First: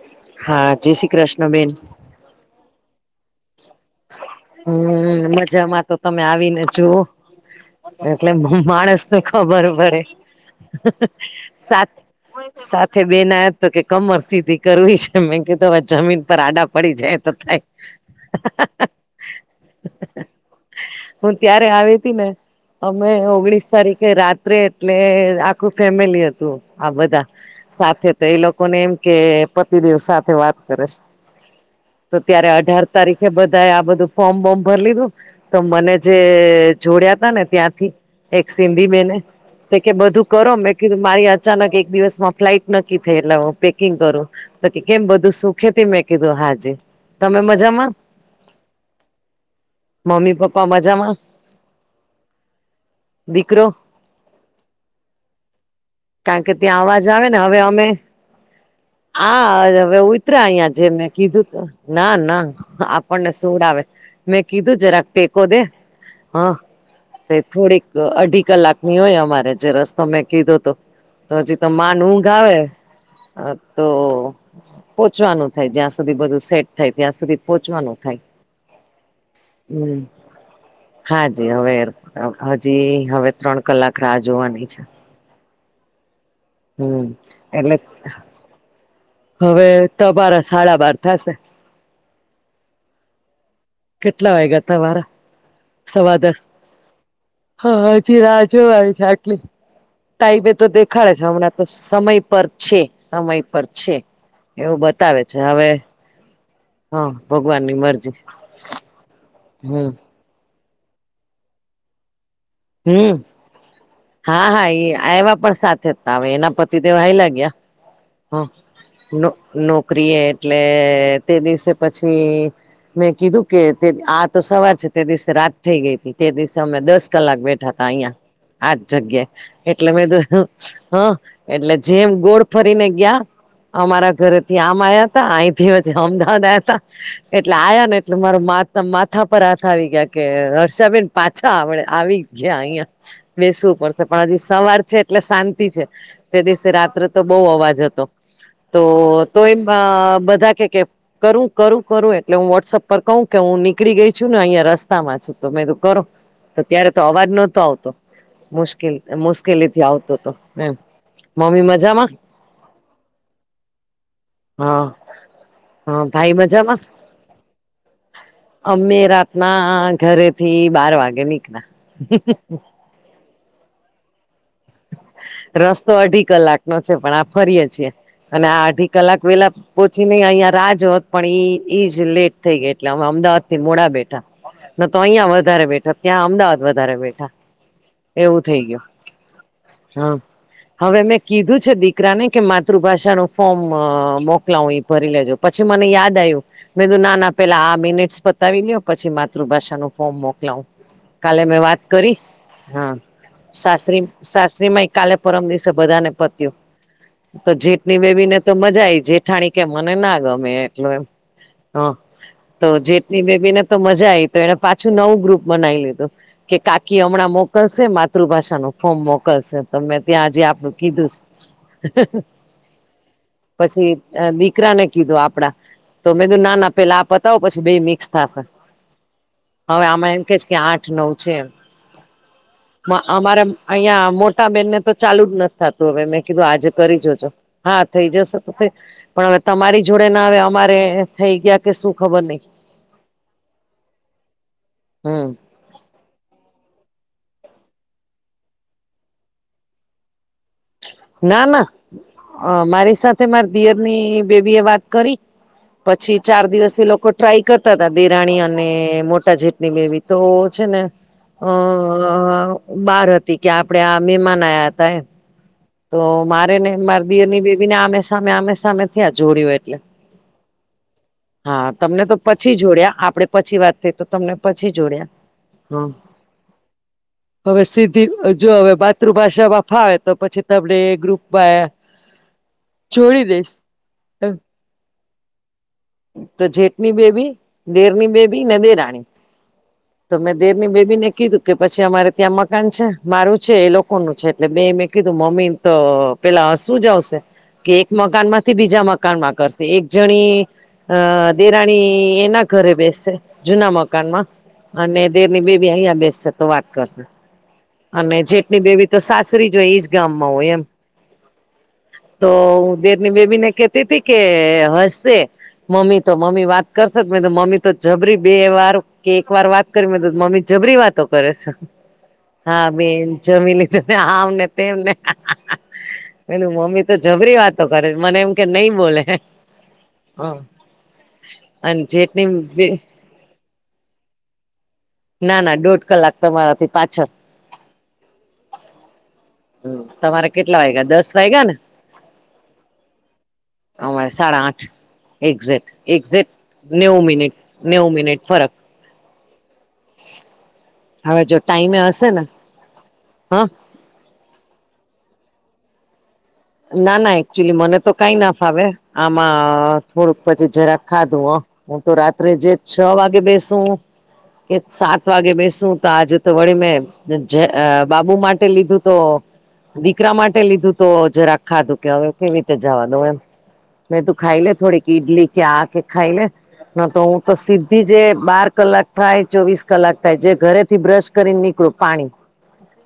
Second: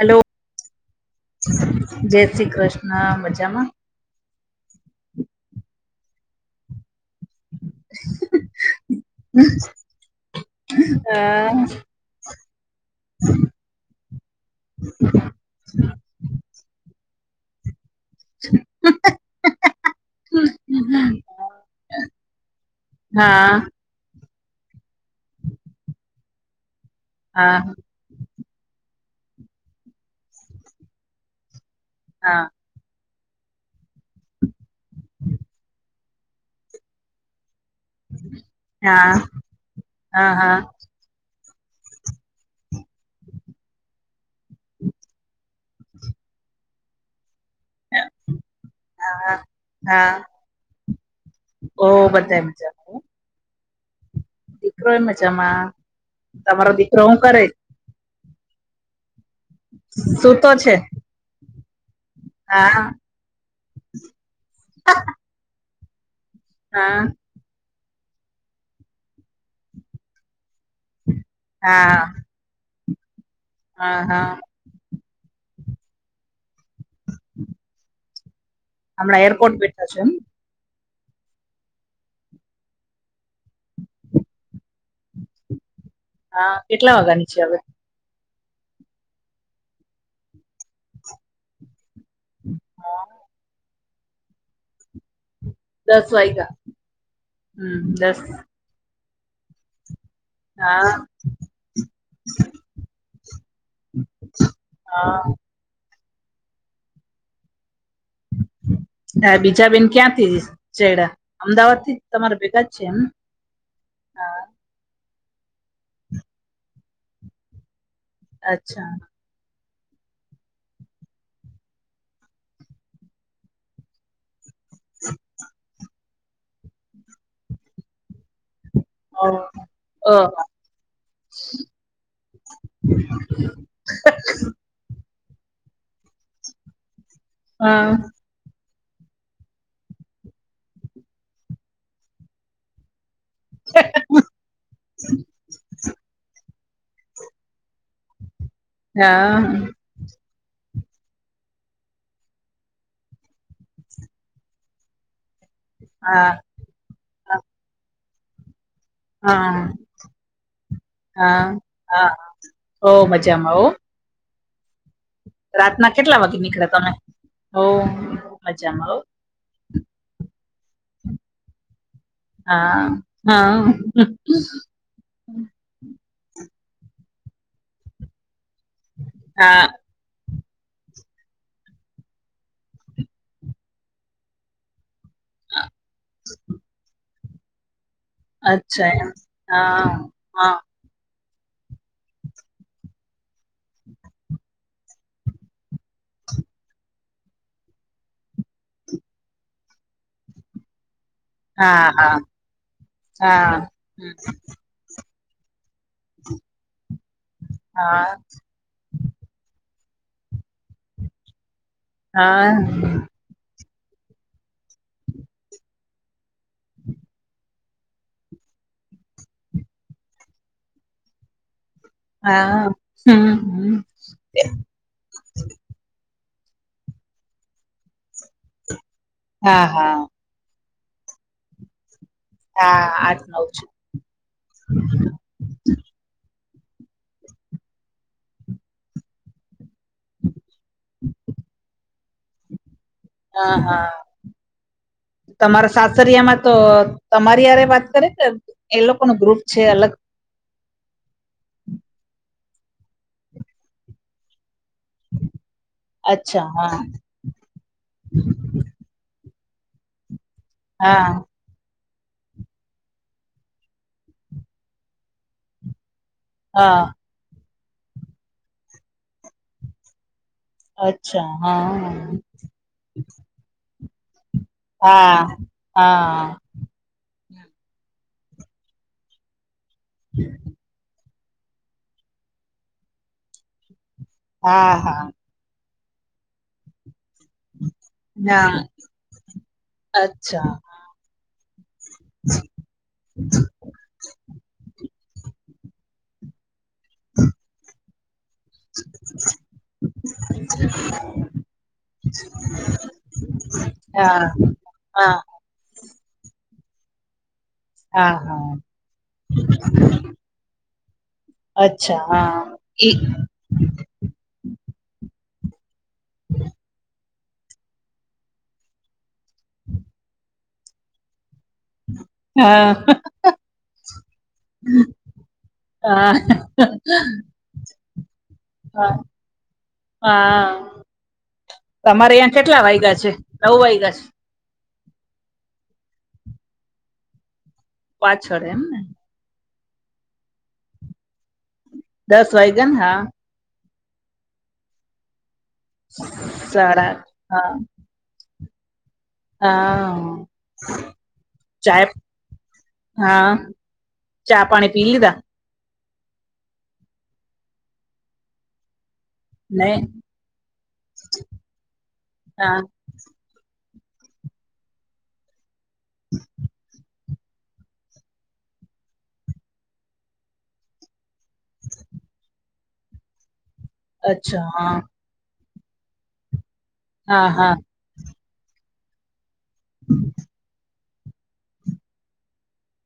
Hello હા જય શ્રી કૃષ્ણ બેન. જય શ્રી કૃષ્ણ મજામાં? હમ્મ, મજામાં તો તમે આવીને જુઓ? એટલે માણસને ખબર પડે હા સાત સાથે બેન આયા તો કે કમર સીધી કરવી છે મે કીધું હવે જમીન પર આડા પડી જાય તો થાય. છે. હું ત્યારે આવી હતી ને અમે હા ઓગણીસ તરીકેે રાત્રે એટલે આખું ફેમિલી હતું આ બધા હા સાથે. તો એ લોકો ને એમ કે પતિદેવ સાથે વાત કરે છે તો હા ત્યારે અઢાર તારીખે બધ ધાએ આ બધું ફોર્મ બોમ ભરી લીધું તો મને જે જોડયા તા ને ત્યાંથી એક સિંધી હા બેને તે કે બધું હા કરો હા મેં કીધું મારી અચાનક એક દિવસમાં ફ્લાઈટ નક્કી થઈ એટલે હું પેકિંગ કરું તો કે કેમ બધું સુ ખેથી મેં કીધુ હાજી તમે મજામાં. હા હા મમ્મી પપ્પા મજામાં ઓ બધાય મજામ. દીકરો એ મજામાં કારણ કે તમારો ત્યાં દીકરો અવાજ હું આવે ને કરે હવે અમે આ હવે ઉતરા સુતો છે અહિયાં જે મેં કીધુંતુ ના ના હા આ સુવડાવે મેં કીધું જરાક ટેકો દે હા. હા. તે થોડીક અઢી કલાકની હોય અમારે જે રસ્તો મેં કીધો તો. તો હજી તો હા માંડ ઊંઘ આવે હા તો પોહોંચવાનું થાય જ્યાં સુધી બધું સેટ થાય ત્યાં સુધી પોહોંચવાનું થાય. હમણાં એરપોર્ટ બેઠા છો હમ એમ. હાજી હવે એર [unintelligible] હજી હવે ત્રણ કલાક રાહ જોવાની છે. હા કેટલા હમ્મ વાગ્યાની છે હવે એટલે હવે તમારા સાડા બાર થાશે. [unintelligible] કેટલા વાગ્યા તમાંરા સવા દસ હ હમ દસ હજી રાજ જોવાની છે આટલી તાઇબે તો હા દેખાડે છે, હમણાં તો સમય પર છે, સમય પર છે. એવું હા બતાવે છે, હવે હા, ભગવાન ની મરજી. હા, બીજા બેન હમ ક્યાંથી ચડયા, અમદાવાદ થી તમારે ભેગા. છે એમ હમ, હા, હા, એ આય્વા પણ સાથે હતા, હવે એના પતિદેવ હાયલા ગ્યા. હા, અચ્છા નો નોકરી એ એટલે તે દિવસે પછી મેં કીધું કે તે આ તો સવાર છે, તે દિવસે રાત થઈ ગઈ હતી, તે દિવસે અમે દસ કલાક બેઠા તા, અહિયાં આજ ઓ જગ્યા, એટલે મે તો ઓ હ, એટલે જેમ ગોળ ફરીને ગ્યા અમારા ઘરેથી આમ આયાતા અહીથી પછી અમદાવાદ આવ્યા હતા, એટલે આયા ને હા એટલે મારા મા માથા પર હાથ આવી ગ્યા કે, હર્ષાબેન પાછા આવડે આવી ગ્યા અહિયાં. બેસવું પડશે, પણ હજી સવાર છે, એટલે શાંતિ છે, તે દિવસે રાત્રે તો બઉ અવાજ હતો, તો તો એમ હા બધા કે, કે કરું, કરું, કરું, એટલે હું વોટ્સઅપ પર કહું કે, હું નીકળી ગઈ છું ને, અહીંયા રસ સ્તામાં છું તો, મે તો કરો હા તો, ત્યારે તો અવાજ નતો આવતો, મુશ કે હા મુશ્કેલી થી આવતોતો, એમ મમ્મી મજા માં. ઓ મજામાં ઓ. હા. રાતના હા કેટલા ભાઈ વાગે નીકળ્યા મજામાં તમે? હઉ મજામાં હો. ના, ઘરેથી બાર વાગે નીકળ્યા. હા હા. રસ્તો અઢી કલાક નો છે, પણ આ ફરીએે છીએ, અને આ અઢી કલાક વેલા હા પો ચીને, અહિયાં રાહ જોવત, પણ ઈ ઈજ લેટ થઈ ગઈ, એટલે અમે અમદાવાદ થી મોડા બેઠા. ન તો અહિયાં વધારે બેઠા, ત્યાં અમદાવાદ વધારે બેઠા. એવું થઈ ગયું અચ્છા, એમ હા, હા. હવે મેં કીધું છે, દીકરા ને કે માતૃભાષાનો ફોર્મ મોકલાવ એ ભરી લેજો, પછી મને યાદ આવ્યું. મે તો નાના પેલા આ મિનિટસ પતાવી લ્યો, પછી માતૃભાષા નું ફોર્મ મોકલાવું. કાલે મેં વાત હા હા કરી. હા, સાસરી [unintelligible] કાલે-પરમ દિવસે બધા ને પત્યું, તો જીતની હા બેબી ને. તો મજા આઈ, જેઠાણી કે મને ના ગમે એટલું એમ. હ, હા હમ, હા હા તો જેટની બેબી ને તો મજા આઈ, તો એને પાછું, નવું ગ્રુપ બનાવી લીધું. કે કાકી હમણાં મોકલશે, માતૃભાષા નો ફોર્મ મોકલશે, તો મેં ત્યાં આજે આપડું કીધું છે. હા હમ હમ પછી દીકરાને કીધું, આપડા તો મેં નાના પહેલા પતાવો, પછી બે મિક્સ થાશે, હા હવે હા આમાં એમ કે, કે આઠ. નવ છે. હા, આઠ નવું છે. ત્યાં મોટા બેનને તો ચા ચાલુ જ નથી થતું, હવે મેં કીધું, આજે કરી જોજો. હા, થઈ જશે તો. પણ હવે તમારી જોડે ના આવે, અમારે થઈ ગયા કે શું? ખબર નહીં. હા, હા, હમ તમારા સાસરિયામાં તો તમારી આરે વાત કરે, એ લોકો નું ગ્રુપ છે અલગ. ના, ના, મારી સાથે મારી દિયરની બેબી એ વાત. કરી, પછી ચાર અચ્છા હા દિવસે એ લોકો ટ્રાય કરતા હતા, દેરાણી અને મોટા જેટની બેબી તો છે ને. હા અ બાર હતી કે આપડે આ મહેમાન આયા તા એમ તો મારે ને હા મારી દિયર ની બેબી ને આમે સામે આમે સામે થયા જોડયો એટલે. હા તમને તો પછી જોડયા આપડે પછી વાત થઈ તો તમને પછી જોડયા હા હમ. હા હવે સીધી જો હવે માતૃભાષામાં ફાવે તો પછી આપણે ગ્રુપમાં છોડી દઈશ. હા હા. તો જેટની બેબી દેરની બેબી ના ને દેરાણી, તો મેં અચ્છા દેરની બેબી ને કીધું. કે પછી અમારે ત્યાં મકાન છે મારું છે એ લોકો નુ છે એટલે બે મેં કીધું [unintelligible] તો પેલા શું જ આવશે કે એક મકાન માં તે બીજા મકાનમાં કરશે એક જણી અ દેરાણી એના ઘરે બેસસે જુના મકાનમાં હા અને હા દેરની બેબી અહિયાયા બેસશે તો વાત કરશે હા અને હા જેટની બેબી તો સાસરી જોય ઈજ ગામમાં હોય એમ, અચ્છા તો હા એ દેર ની બેબી ને કે કે હશે મમ્મી તો મમ્મી વાત કરશે. મમ્મી તો જબરી બે વાર કે એક વાર વાત કરી મે તો મમ્મી જબરી વાતો કરે છે. હા બેન જમી લીધું ને આમ ને તેમને હા પેલ મમ્મી તો જબરી વાતો કરે મને એમ કે નઈ હા બોલે હા અને તમારે જેટલી અયાં કેટલા વાયગા છે નવું વાઈગા છે. ના ના દોઢ કલાક તમારાથી પાછળ પાછળ એમ ને હ તમારે કેટલા વાયગ્યા દસ વાયગ્યા ને દસ વાગયા ન હા. અમારે સાડા આઠ એક્ઝેટ એક્ઝેટ સાડા નેવું આઠ મિનિટ હા નેવું મિનિટ ફરક હા હવે જો ટાઈમે ચાય હશે ને હા ચા પાણી પી લીધા. ના ના એકચુલી મને તો કઈ ના ફાવે. નહી આમાં થોડુંક પછી જરાક ખાધું હ હું તો રાત્રે જે હા છ છ વાગે બેસુ કે સાત વાગે બેસું તો આજે તો વળી મે જે અ બાબુ માટે લીધું તો દીકરા માટે લીધું તો જરાક ખાધું કે હવે કેવી રીતે જવાનું એમ મે તું ખાઈ અચ્છા લે હા થોડીક ઈડલી આ કે ખાઈ લે ન તો હું હા તો હા સીધી જે બાર કલાક થાય ચોવીસ કલાક થાય જે ઘરે થી બ્રશ કરીને નીકળું પાણી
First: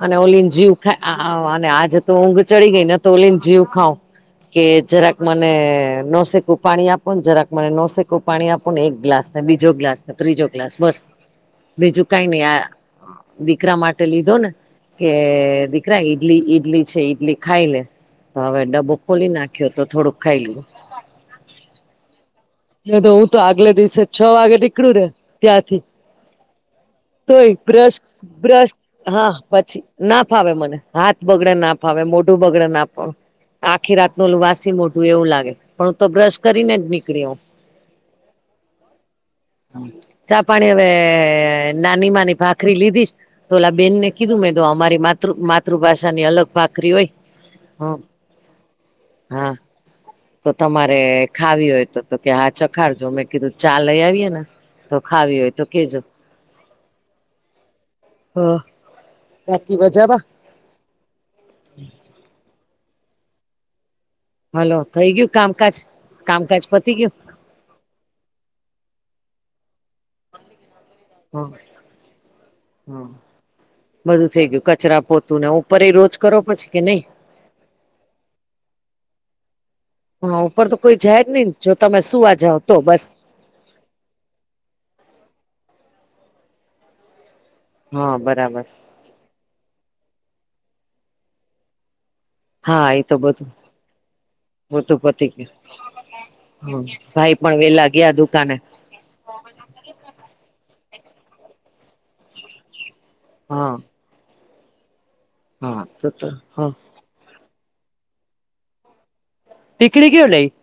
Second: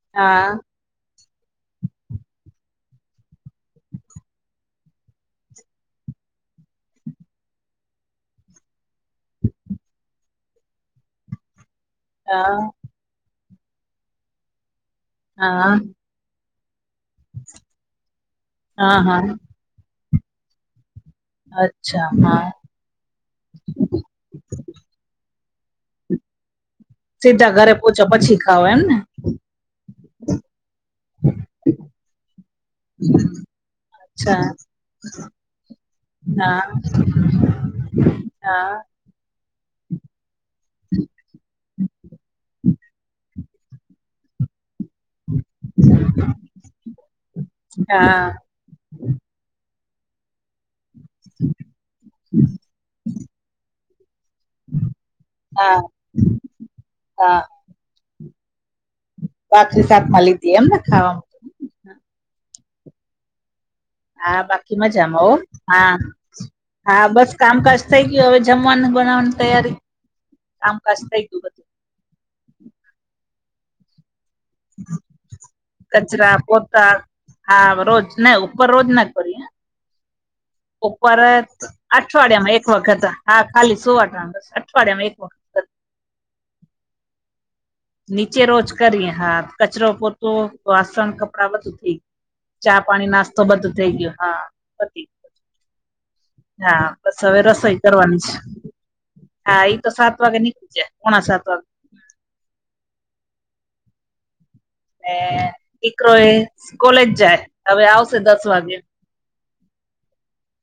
અને ઓલીને હા જીવ અને આ આજે તો ઊંઘ ચડી ગઈ ને તો ઓલી ને જીવ ખાવ કે જરાક મને નોસેકું પાણી આપો ને જરાક મને નોસેકું પાણી આપો ને એક ગ્લાસ ને બીજો ગ્લાસ ત્રીજો ગ્લાસ બસ [inaudible] બીજું કઈ નાઈ હા આ દીકરા માટે લીધો ને કે હા દીકરા ઈડલી ઈડલી છે ઈડલી ખાઈ લે તો હવે ડબ્બો હા ખોલી હા નાખી ખ્યો તો થોડુંક ખાઈ લે અચ્છા હા. એ તો હું તો આગલે દિવસે છ વાગે નીકળું રે ત્યાંથી તોય સીધા ઘરે બ્રશ પૂછો પછી ખાઓ બ્રશ એમ ને હા પછી ના ફાવે મને હાથ બગડે ના ફાવે મોઢું બગડે ના આખી રાત નું ઉલુ અચ્છા વાસી મોઢું એવું લાગે પણ હું તો બ્રશ કરીને જ નીકળી હું. ના ચા પાણી હવે નાની માની ભાખરી લીધી છે ઓલા બેનને કીધું મેં તો અમારી મા તૃ માતૃભાષાની અલગ ભાકરી હોય અ હા હા તો તમારે ખાવી હોય તો કે હા ચખાડજો મેં કીધું ચા ચા લઈ આવીએ ને તો ખાવી હોય તો હા કેજો હા અહ બાખરી સાથમાં લીધી એમને ખાવામાં હા બાકી હલો થઈ મજામાં હો ગયું કામકાજ હા કામકાજ પતી હા ગયું બસ કામકાજ થઇ ગયું હવે જમવાનું બનાવવાનું તૈયારી કામકાજ થઈ ગયું બધું હા બધું થઈ ગયું કચરા પોતું ને ઉપર એ રોજ કચરા કરો પછી કે પોતા નહી? હા રોજ ના ઉપર રોજ ના કરીએ. હા તો કોઈ ઉપર જાય જ નહી જો તમે સુવા અઠવાડિયામાં જાવ એક તો બસ વખત હા ખાલી સોવા ટાળે બસ અઠવાડિયામાં એક વખત હા નીચે રોજ બરાબર કરી હા કચરો પોતો વાસણ કપડાં બધું થઈ ગયુ ચા હા એ પાણી તો નાસ્તો બધું થઈ ગયું હા પતી ગયું. હા બસ ભાઈ હવે પણ રસોઈ વેલા ગયા કરવાની છે. દુકાને હા ઈ તો સાત વાગે નીકળી જાય પોણા સાત વાગે હા. અને હા તો દીકરો તો એ હા કોલેજ જાય હવે આવશે દસ વાગે [unintelligible]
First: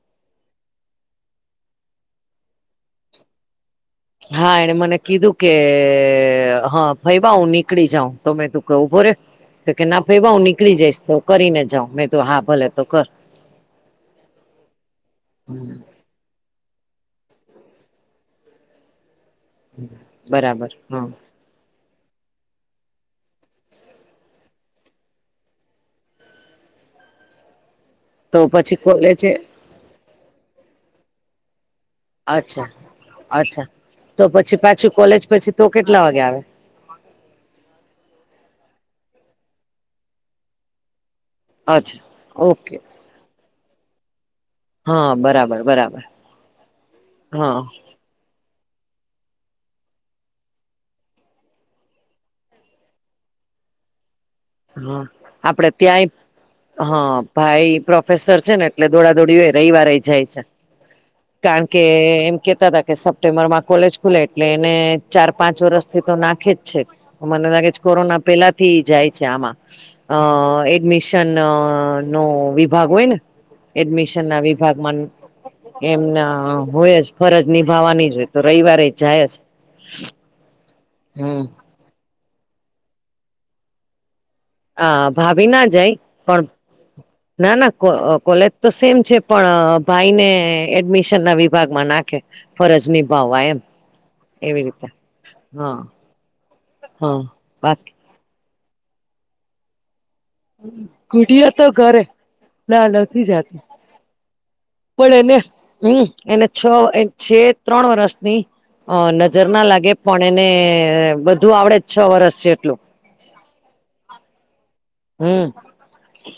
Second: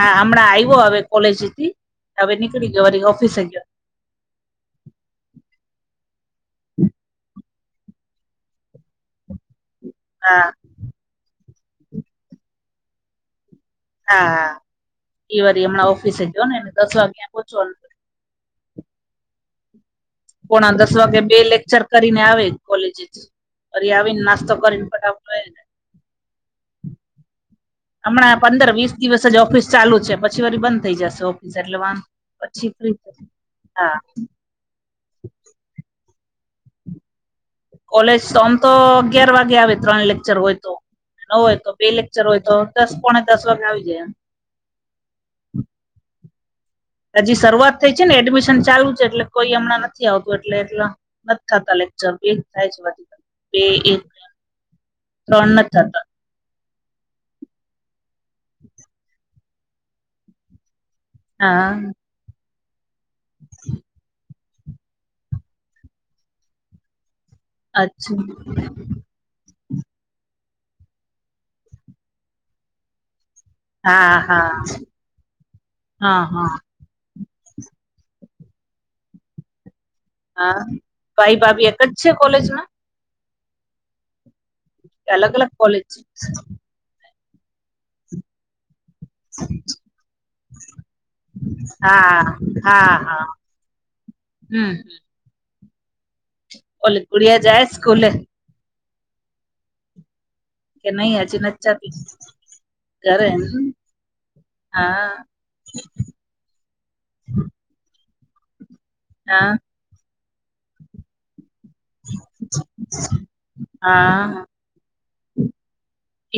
આ હમણાં આવ્યો હવે કોલેજ થી હવે નીકળી ગયો ને ઓફિસે ગયો. હા એને મને કીધું કે હ ફઈબા હું નીકળી જાઉં તો મે તો કઉ ઉભો રે તો કે ના ફઈબા હું હા નીકળી જઈશ તો કરીને જાાવ મેં કીધું હા ભલે તો કર. હા એ વરી હમણાં ઓફિસે જઓ ને તો દસ વાગ્યે પહચો. [inaudible] પોણા દસ હા વાગે બે લેક્ચર કરીને આવે કોલેજ થી ફરી આવીને નાસ્તો કરીને ફટાફ હમણાં તો પંદર પછી વીસ દિવસ કોલેજે જ ઓફિસ ચાલુ છે પછી વારી બંધ થઈ જશે ઓફિસ એટલે વાંધ અચ્છા પછી ફ અચ્છા હા તો પછી પાછું કોલેજ પછી તો કેટલા વાગે આવે? કોલેજ તો આમ તો અગિયાર વાગે આવે ત્રણ લેક્ચર હોય તો ન હોય તો બે અચ્છા લેક્ચર હોય તો ઓકે દસ પોણે દસ વાગે આવી જાય એમ હા બરાબર બરાબર. હજી હા શરૂઆત થઈ છે ને એડમિશન ચાલુ છે એટલે કોઈ હમણાં નથી આવતું એટલે એટલે નથ થતા લેક્ચર એક થાય છે બે એક હા ત્રણ આપડે નથી થતા ત્યાંય હ ભાઈ પ્રોફેસર છે ને એટલે દોડા દોડી હોય રવિવારે ય જાય છે. હા કારણ કે એમ કેતા હતા કે સપ્ટેમ્બર માં કોલેજ ખુલે એટલે એને ચાર પાંચ વરષથી તો નાખે જ છે મને લાગે છે અચ્છા કોરોના પેલા થી જાય છે આમાં અ એડમિશન નો વિભાગ હોય ને હા એડમિશન ના હા વિભાગમાં હા એમના હા હોય જ ફરજ નિભાવવાની જ હોય તો રયવારેય જાય જ હા ભાઈ હમ ભાભી એક જ છે કોલેજમાં? હ કે અલગ ભાભી અલગ ના કોલેજ જાય છે પણ ના ના કો કોલેજ તો સેમ છે પણ ભાઈને એડમિશન ના વિભાગમાં નાખે ફરજ નીભાવવા એમ. હમ એવી હમ. રીતે હા ઓલ હા ગુડીયા જાય બાકી સ્કુલે? કે નહી હજી ગુડીયા નથ તો ઘરે. જતી ના નથી ઘરે જાતી. હા પણ એને હમ એને છ એ છે ત્રણ વર્ષની હ નજર હા ના લાગે પણ એને બધું આવડે જ છ વરષ જેટલું. હા હમ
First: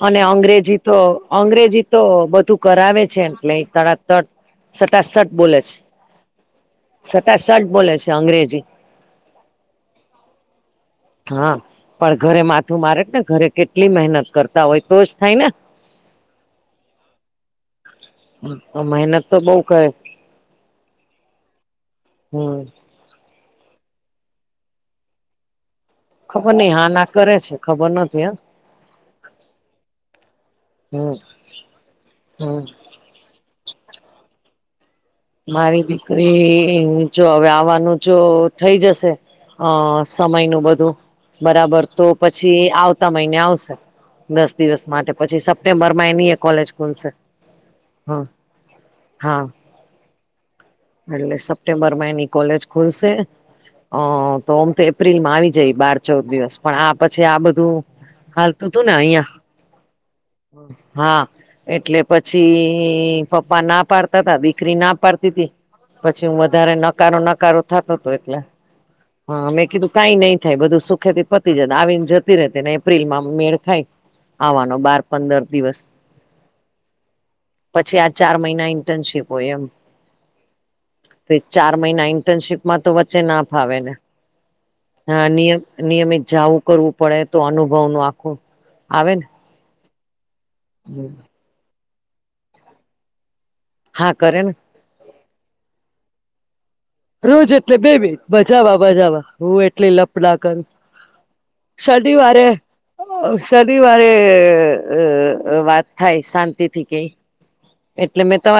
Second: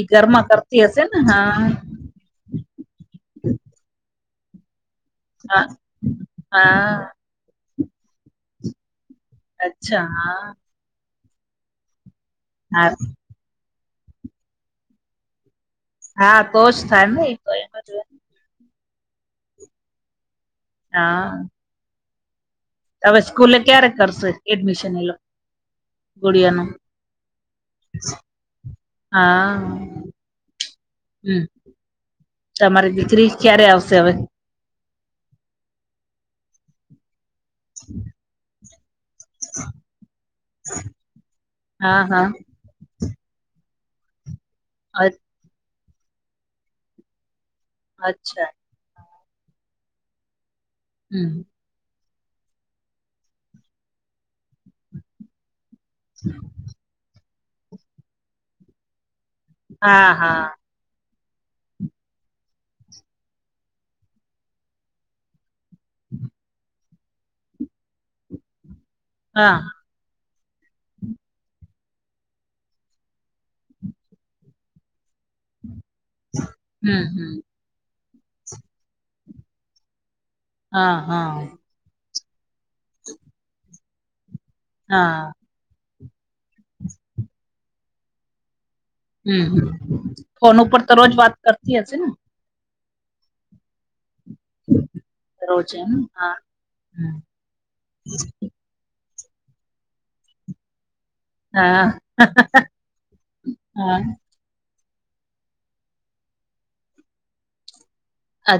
એ અને ઘરમાં અંગ્રેજી કરતી તો હશે ને હા અંગ્રેજી તો બધું કરાવે છે એમ એટલે તળા [unintelligible] [unintelligible] સટાસઠ બોલે હા છે હા સટાસઠ બોલે છે અંગ્રેજી અચ્છા હા હા પણ ઘરે માથું હા મારે ઘરે કેટલી મહેનત કરતા હોય તો જ થાય ને. હા તોજ થાય તો એજ [unintelligible] [unintelligible] મહેનત તો બઉ કરે હા હમ હવે સ્કૂલે ક્યારે કરશે એડમિશન એ લોકો ખબર ગુડીયા નું નઈ હા ના કરે છે ખબર નથી હ હા હમ હમ તમારી દીકરી ક્યારે આવશે હવે? મારી દીકરી હ જો હવે આવવાનું જો થઈ જશે અ સમયનું બધું બરાબર હા તો હા પછી આવ આવતા મહિને આવશે દસ દિવસ અ માટે પછી સપ્ટેમ્બરમાં એની એ કોલેજ ખુલશે. હમ અચ્છા હા. હમ એટલે સપ્ટેમ્બરમાં એની કોલેજ ખુલશે અ તો આમ તો એપ્રિલમાં આવી જાય બાર ચૌદ દિવસ પણ આ પછી આ બધું હાલતું તું ને અહિયાં હા હા. હા એટલે પછી પપ્પા ના પાડતા તા દીકરી ના પાડતી પછી હું વધારે નકારો નકારો થાતો તું એટલે હા મેં કીધું કઈ નઈ થાય બધું સુખે થી પતી જ આવીને જતી રતીને એપ્રિલમાં મેળ ખાય આવવાનો બાર પંદર દિવસ. હમ હમ. પછી આ ચાર મહિના ઇન્ટર્નશીપ હોય એમ. હા. તો એક હા ચાર મહિના ઇન્ટર્નશીપમાં તો વચ્ચે ના ફાવે એને. હ હા નિયમ નિયમિત જાવું કરવું પડે તો અનુભવનું આખું આવે ને હમમ ફોન ઉપર તો રોજ વાત કરતી હશે ને? હા કરે ને. રોજે હા. હમ. રોજ એટલે બે મિનિટ મજામા મજામા હું એટલી લપ ના કરું. હા શનિવારે હા શનિવારે અ વાત થાય શાંતિથી કે એટલે મેં તો